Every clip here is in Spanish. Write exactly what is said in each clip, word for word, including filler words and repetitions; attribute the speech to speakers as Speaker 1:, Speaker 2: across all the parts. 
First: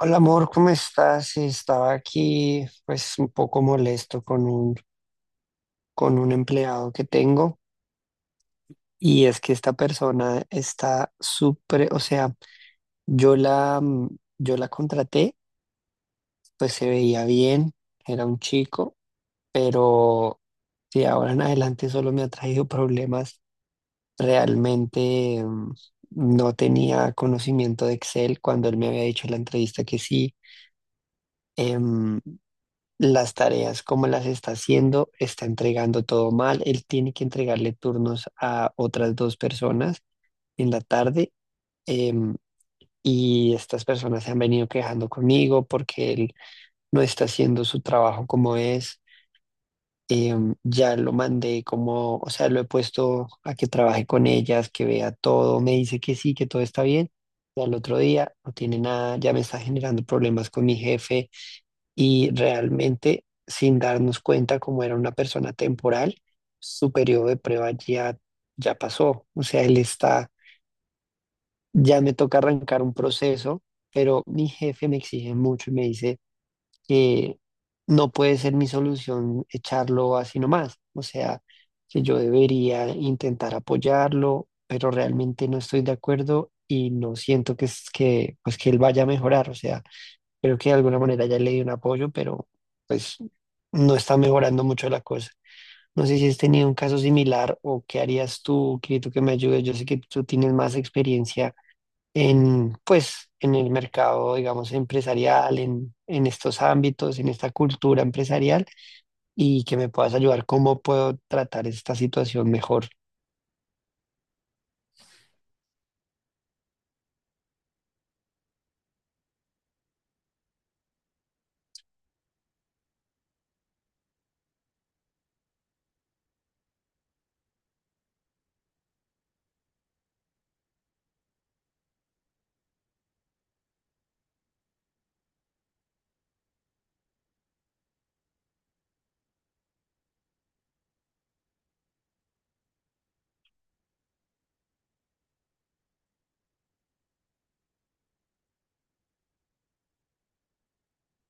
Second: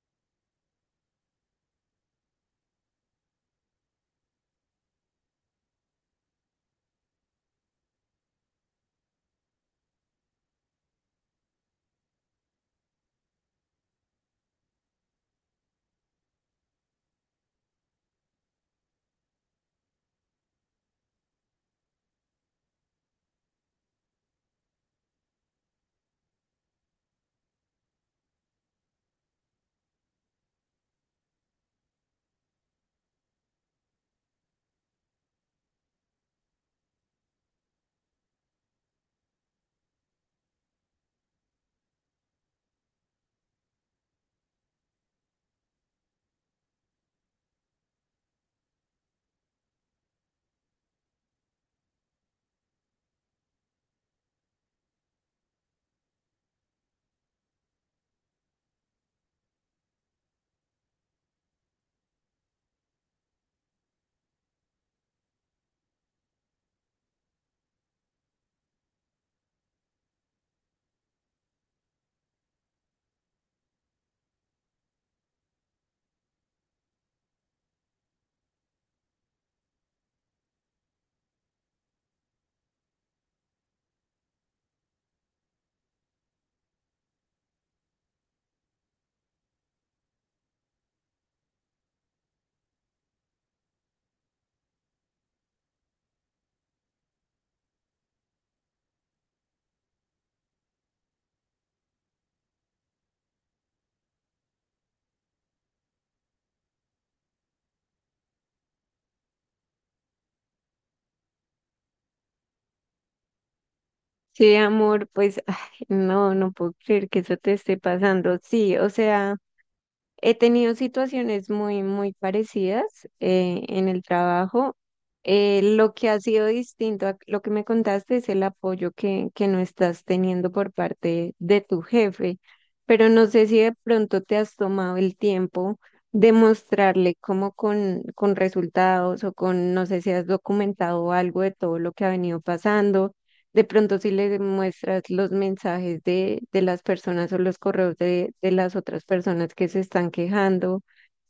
Speaker 1: Hola amor, ¿cómo estás? Estaba aquí, pues, un poco molesto con un, con un empleado que tengo. Y es que esta persona está súper, o sea, yo la, mm, yo la contraté. Pues se veía bien, era un chico, pero de ahora en adelante solo me ha traído problemas. Realmente, mm, no tenía conocimiento de Excel cuando él me había dicho en la entrevista que sí. em, las tareas, cómo las está haciendo, está entregando todo mal. Él tiene que entregarle turnos a otras dos personas en la tarde, em, y estas personas se han venido quejando conmigo porque él no está haciendo su trabajo como es. Em, ya lo mandé como, o sea, lo he puesto a que trabaje con ellas, que vea todo, me dice que sí, que todo está bien. Y al otro día no tiene nada, ya me está generando problemas con mi jefe. Y realmente, sin darnos cuenta, como era una persona temporal, su periodo de prueba ya, ya pasó. O sea, él está, ya me toca arrancar un proceso, pero mi jefe me exige mucho y me dice que no puede ser mi solución echarlo así nomás. O sea, que yo debería intentar apoyarlo, pero realmente no estoy de acuerdo y no siento que, es- que, pues, que él vaya a mejorar. O sea, creo que de alguna manera ya le di un apoyo, pero pues no está mejorando mucho la cosa. No sé si has tenido un caso similar o qué harías tú, Quirito, que me ayudes. Yo sé que tú tienes más experiencia en, pues, en el mercado, digamos, empresarial, en, en estos ámbitos, en esta cultura empresarial, y que me puedas ayudar cómo puedo tratar esta situación mejor.
Speaker 2: Sí, amor, pues ay, no, no puedo creer que eso te esté pasando. Sí, o sea, he tenido situaciones muy, muy parecidas eh, en el trabajo. Eh, lo que ha sido distinto a lo que me contaste es el apoyo que, que no estás teniendo por parte de tu jefe, pero no sé si de pronto te has tomado el tiempo de mostrarle cómo con, con resultados o con, no sé si has documentado algo de todo lo que ha venido pasando. De pronto si le muestras los mensajes de, de las personas o los correos de, de las otras personas que se están quejando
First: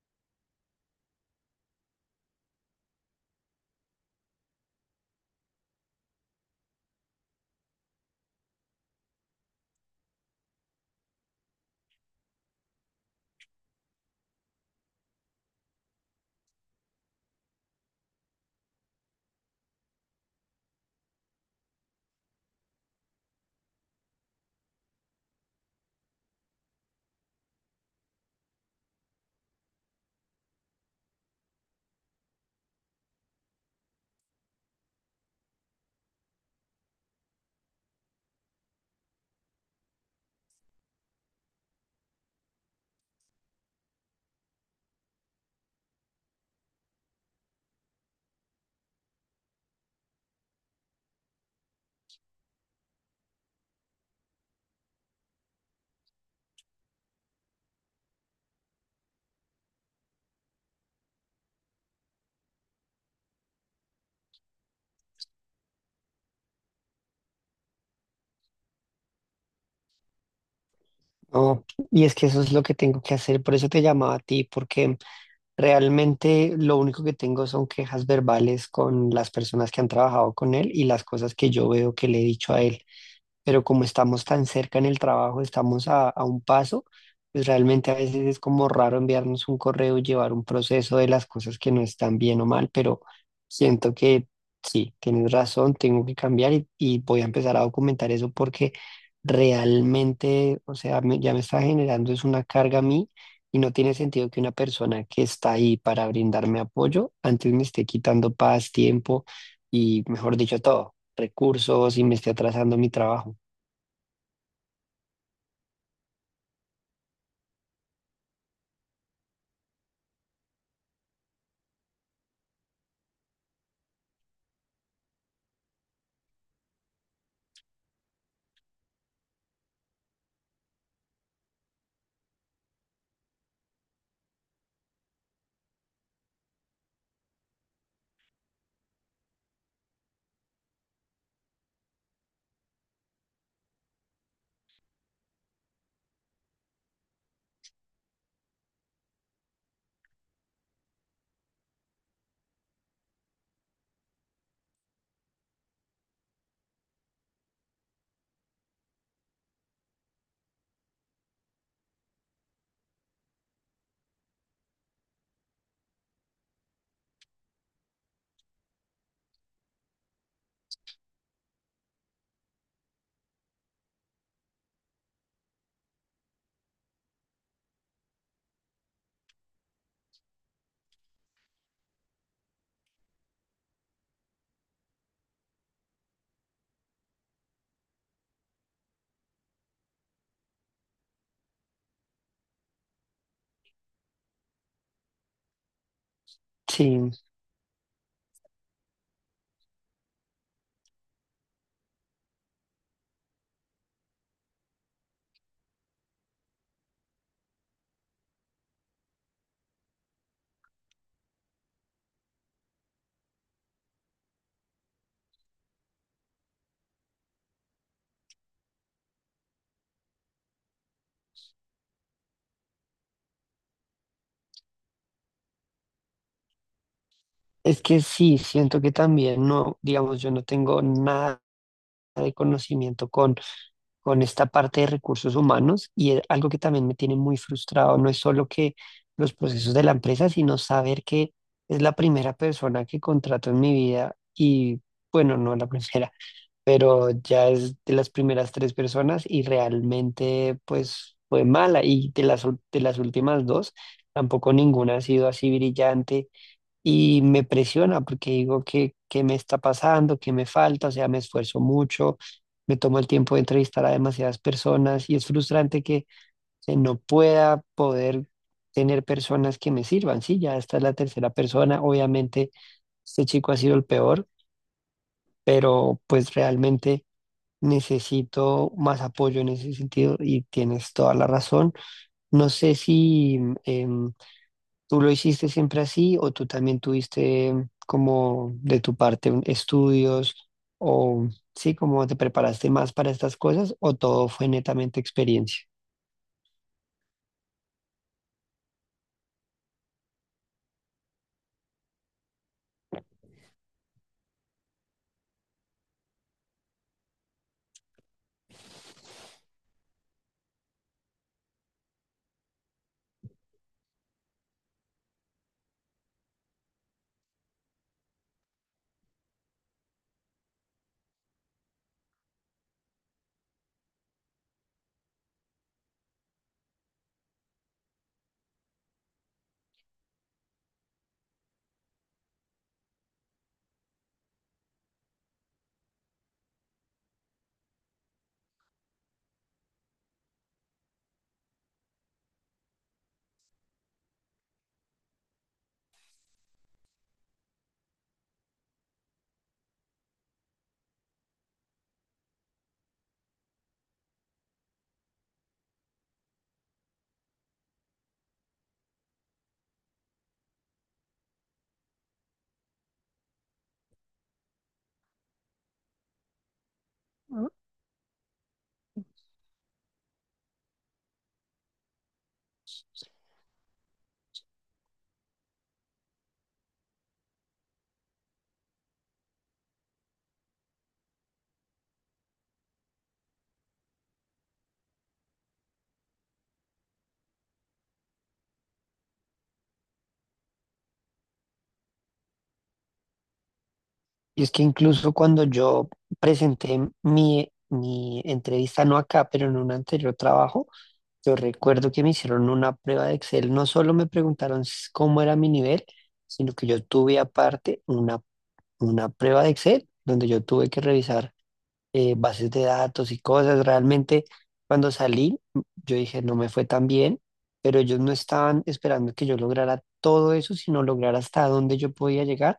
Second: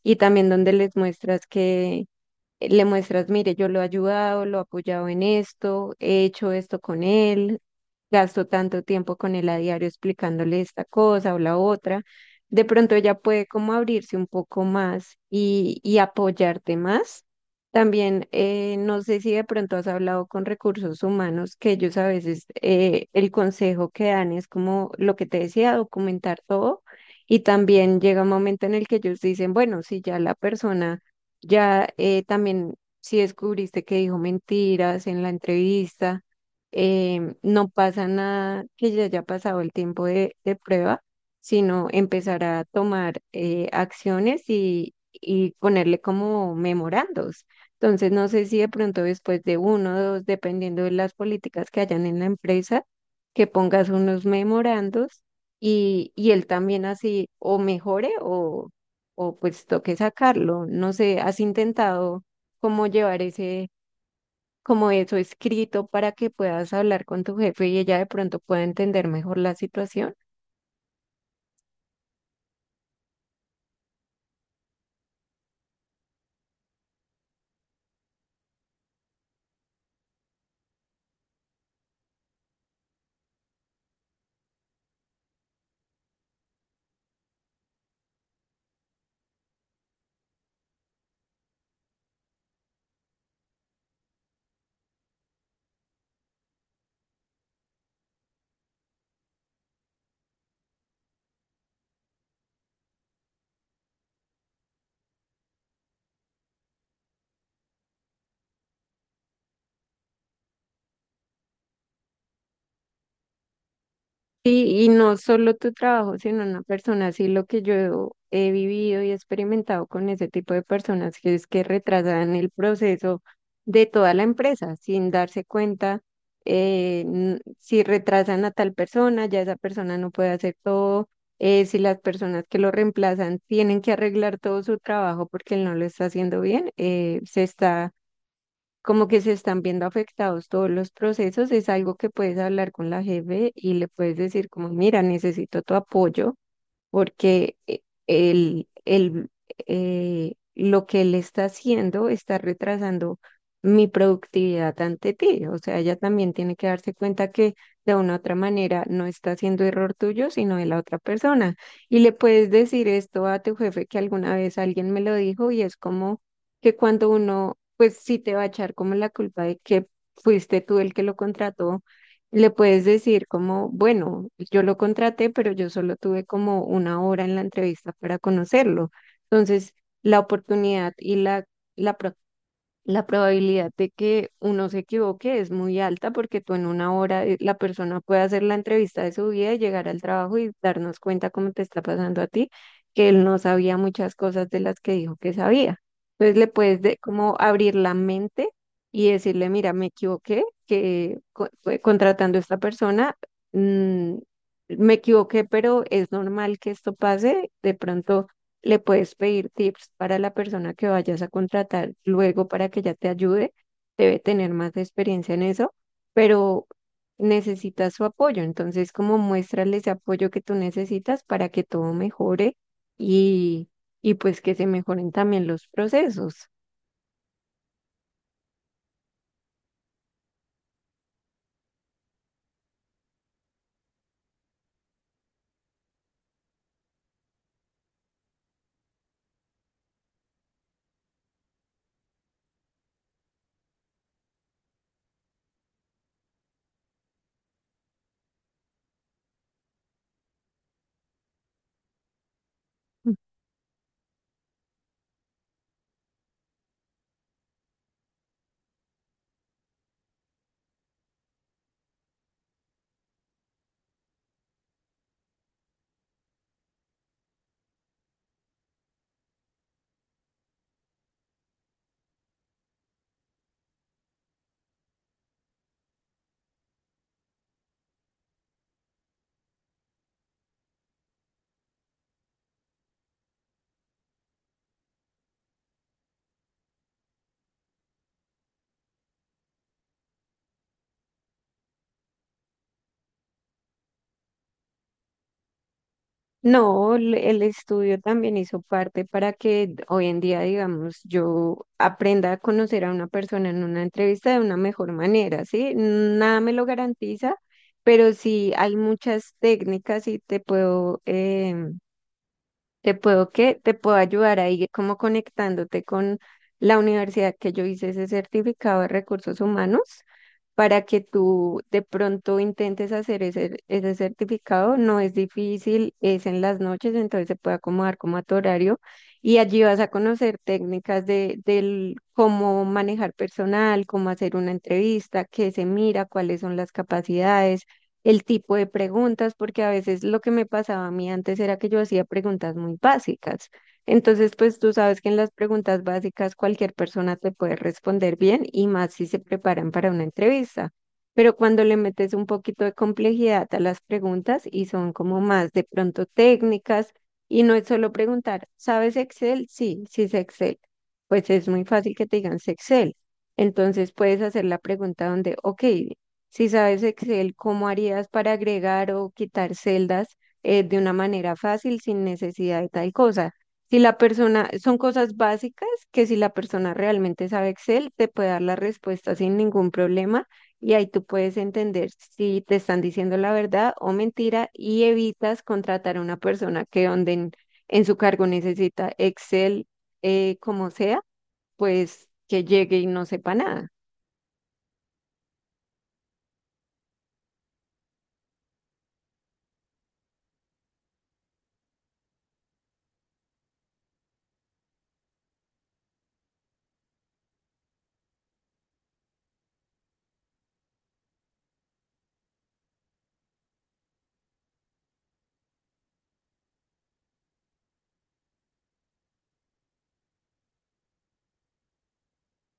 Speaker 2: y también donde les muestras que eh, le muestras, mire, yo lo he ayudado, lo he apoyado en esto, he hecho esto con él, gasto tanto tiempo con él a diario explicándole esta cosa o la otra. De pronto ella puede como abrirse un poco más y, y apoyarte más. También, eh, no sé si de pronto has hablado con recursos humanos, que ellos a veces eh, el consejo que dan es como lo que te decía, documentar todo. Y también llega un momento en el que ellos dicen, bueno, si ya la persona ya eh, también, si descubriste que dijo mentiras en la entrevista, em, no pasa nada que ya haya pasado el tiempo de, de prueba, sino empezar a tomar eh, acciones y, y ponerle como memorandos. Entonces, no sé si de pronto después de uno o dos, dependiendo de las políticas que hayan en la empresa, que pongas unos memorandos y, y él también así o mejore o pues toque sacarlo. No sé, ¿has intentado cómo llevar ese, como eso escrito para que puedas hablar con tu jefe y ella de pronto pueda entender mejor la situación?
Speaker 1: No, y es que eso es lo que tengo que hacer. Por eso te llamaba a ti, porque realmente lo único que tengo son quejas verbales con las personas que han trabajado con él y las cosas que yo veo que le he dicho a él. Pero como estamos tan cerca en el trabajo, estamos a, a un paso, pues realmente a veces es como raro enviarnos un correo y llevar un proceso de las cosas que no están bien o mal. Pero siento que sí, tienes razón, tengo que cambiar, y, y voy a empezar a documentar eso, porque realmente, o sea, me- ya me está generando es una carga a mí. Y no tiene sentido que una persona que está ahí para brindarme apoyo antes me esté quitando paz, tiempo y, mejor dicho, todo, recursos, y me esté atrasando mi trabajo.
Speaker 2: Sí, y no solo tu trabajo, sino una persona, sí, lo que yo he vivido y experimentado con ese tipo de personas, que es que retrasan el proceso de toda la empresa sin darse cuenta, eh, n- si retrasan a tal persona, ya esa persona no puede hacer todo, eh, si las personas que lo reemplazan tienen que arreglar todo su trabajo porque él no lo está haciendo bien, eh, se está como que se están viendo afectados todos los procesos, es algo que puedes hablar con la jefe y le puedes decir como, mira, necesito tu apoyo porque eh, el, el, eh, lo que él está haciendo está retrasando mi productividad ante ti. O sea, ella también tiene que darse cuenta que de una u otra manera no está haciendo error tuyo, sino de la otra persona. Y le puedes decir esto a tu jefe que alguna vez alguien me lo dijo y es como que cuando uno, pues sí te va a echar como la culpa de que fuiste tú el que lo contrató, le puedes decir como, bueno, yo lo contraté, pero yo solo tuve como una hora en la entrevista para conocerlo. Entonces, la oportunidad y la, la la probabilidad de que uno se equivoque es muy alta porque tú en una hora eh, la persona puede hacer la entrevista de su vida y llegar al trabajo y darnos cuenta cómo te está pasando a ti, que él no sabía muchas cosas de las que dijo que sabía. Entonces le puedes de,
Speaker 1: Sí,
Speaker 2: como abrir la mente y decirle, mira, me equivoqué, que co- fue contratando a esta persona, mm, me equivoqué, pero es normal que esto pase. De pronto le puedes pedir tips para la persona que vayas a contratar luego para que ya te ayude. Debe tener más experiencia en eso, pero necesitas su apoyo. Entonces, como muéstrale ese apoyo que tú necesitas para que todo mejore y, y pues que se mejoren también los procesos.
Speaker 1: es que sí, siento que también no, digamos, yo no tengo nada de conocimiento con, con esta parte de recursos humanos, y es algo que también me tiene muy frustrado. No es solo que los procesos de la empresa, sino saber que es la primera persona que contrato en mi vida. Y bueno, no la primera, pero ya es de las primeras tres personas, y realmente pues fue mala, y de las, ul- de las últimas dos, tampoco ninguna ha sido así brillante. Y me presiona, porque digo que, qué me está pasando, qué me falta. O sea, me esfuerzo mucho, me tomo el tiempo de entrevistar a demasiadas personas, y es frustrante que eh, no pueda poder tener personas que me sirvan. Sí, ya esta es la tercera persona. Obviamente este chico ha sido el peor, pero pues realmente... Necesito más apoyo en ese sentido, y tienes toda la razón. No sé si em, ¿tú lo hiciste siempre así o tú también tuviste, mm, como de tu parte, un- estudios, o sí, como te preparaste más para estas cosas, o todo fue netamente experiencia?
Speaker 2: No, el el estudio también hizo parte para que hoy en día, digamos, yo aprenda a conocer a una persona en una entrevista de una mejor manera, ¿sí? Nada me lo garantiza, pero sí hay muchas técnicas y te puedo, em, te puedo, ¿qué? Te puedo ayudar ahí como conectándote con la universidad que yo hice ese certificado de recursos humanos para que tú de pronto intentes hacer ese, ese certificado. No es difícil, es en las noches, entonces se puede acomodar como a tu horario y allí vas a conocer técnicas de, del cómo manejar personal, cómo hacer una entrevista, qué se mira, cuáles son las capacidades. El tipo de preguntas, porque a veces lo que me pasaba a mí antes era que yo hacía preguntas muy básicas. Entonces, pues tú sabes que en las preguntas básicas cualquier persona te puede responder bien y más si se preparan para una entrevista. Pero cuando le metes un poquito de complejidad a las preguntas y son como más de pronto técnicas y no es solo preguntar, ¿sabes Excel? Sí, sí sé Excel. Pues es muy fácil que te digan sé Excel. Entonces puedes hacer la pregunta donde, ok, si sabes Excel, ¿cómo harías para agregar o quitar celdas eh, de una manera fácil sin necesidad de tal cosa? Si la persona, son cosas básicas que si la persona realmente sabe Excel, te puede dar la respuesta sin ningún problema y ahí tú puedes entender si te están diciendo la verdad o mentira y evitas contratar a una persona que donde en, en su cargo necesita Excel, eh, como sea, pues que llegue y no sepa nada.
Speaker 1: Y es que incluso cuando yo presenté mi, mi entrevista, no acá, pero en un anterior trabajo, yo recuerdo que me hicieron una prueba de Excel. No solo me preguntaron s- cómo era mi nivel, sino que yo tuve aparte una, una prueba de Excel donde yo tuve que revisar eh, bases de datos y cosas. Realmente cuando salí, yo dije, no me fue tan bien, pero ellos no estaban esperando que yo lograra todo eso, sino lograr hasta dónde yo podía llegar.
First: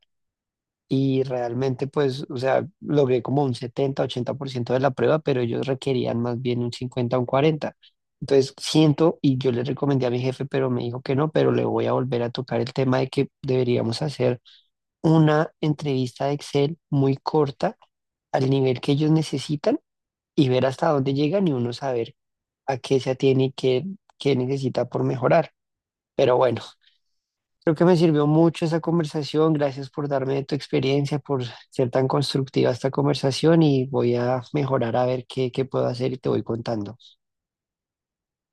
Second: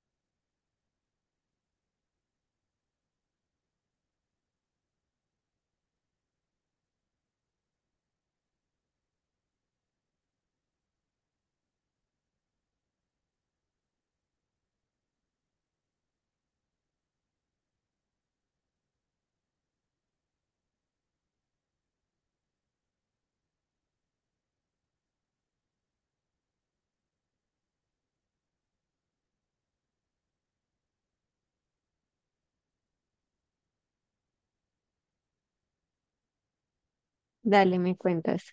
Speaker 1: Y realmente, pues, o sea, logré como un setenta, ochenta por ciento de la prueba, pero ellos requerían más bien un cincuenta, un cuarenta. Entonces, siento, y yo le recomendé a mi jefe, pero me dijo que no, pero le voy a volver a tocar el tema de que deberíamos hacer una entrevista de Excel muy corta, al nivel que ellos necesitan, y ver hasta dónde llegan, y uno saber a qué se atiene y qué, qué necesita por mejorar. Pero bueno, creo que me sirvió mucho esa conversación. Gracias por darme de tu experiencia, por ser tan constructiva esta conversación, y voy a mejorar, a ver qué, qué puedo hacer, y te voy contando.
Speaker 2: Dale, me cuentas.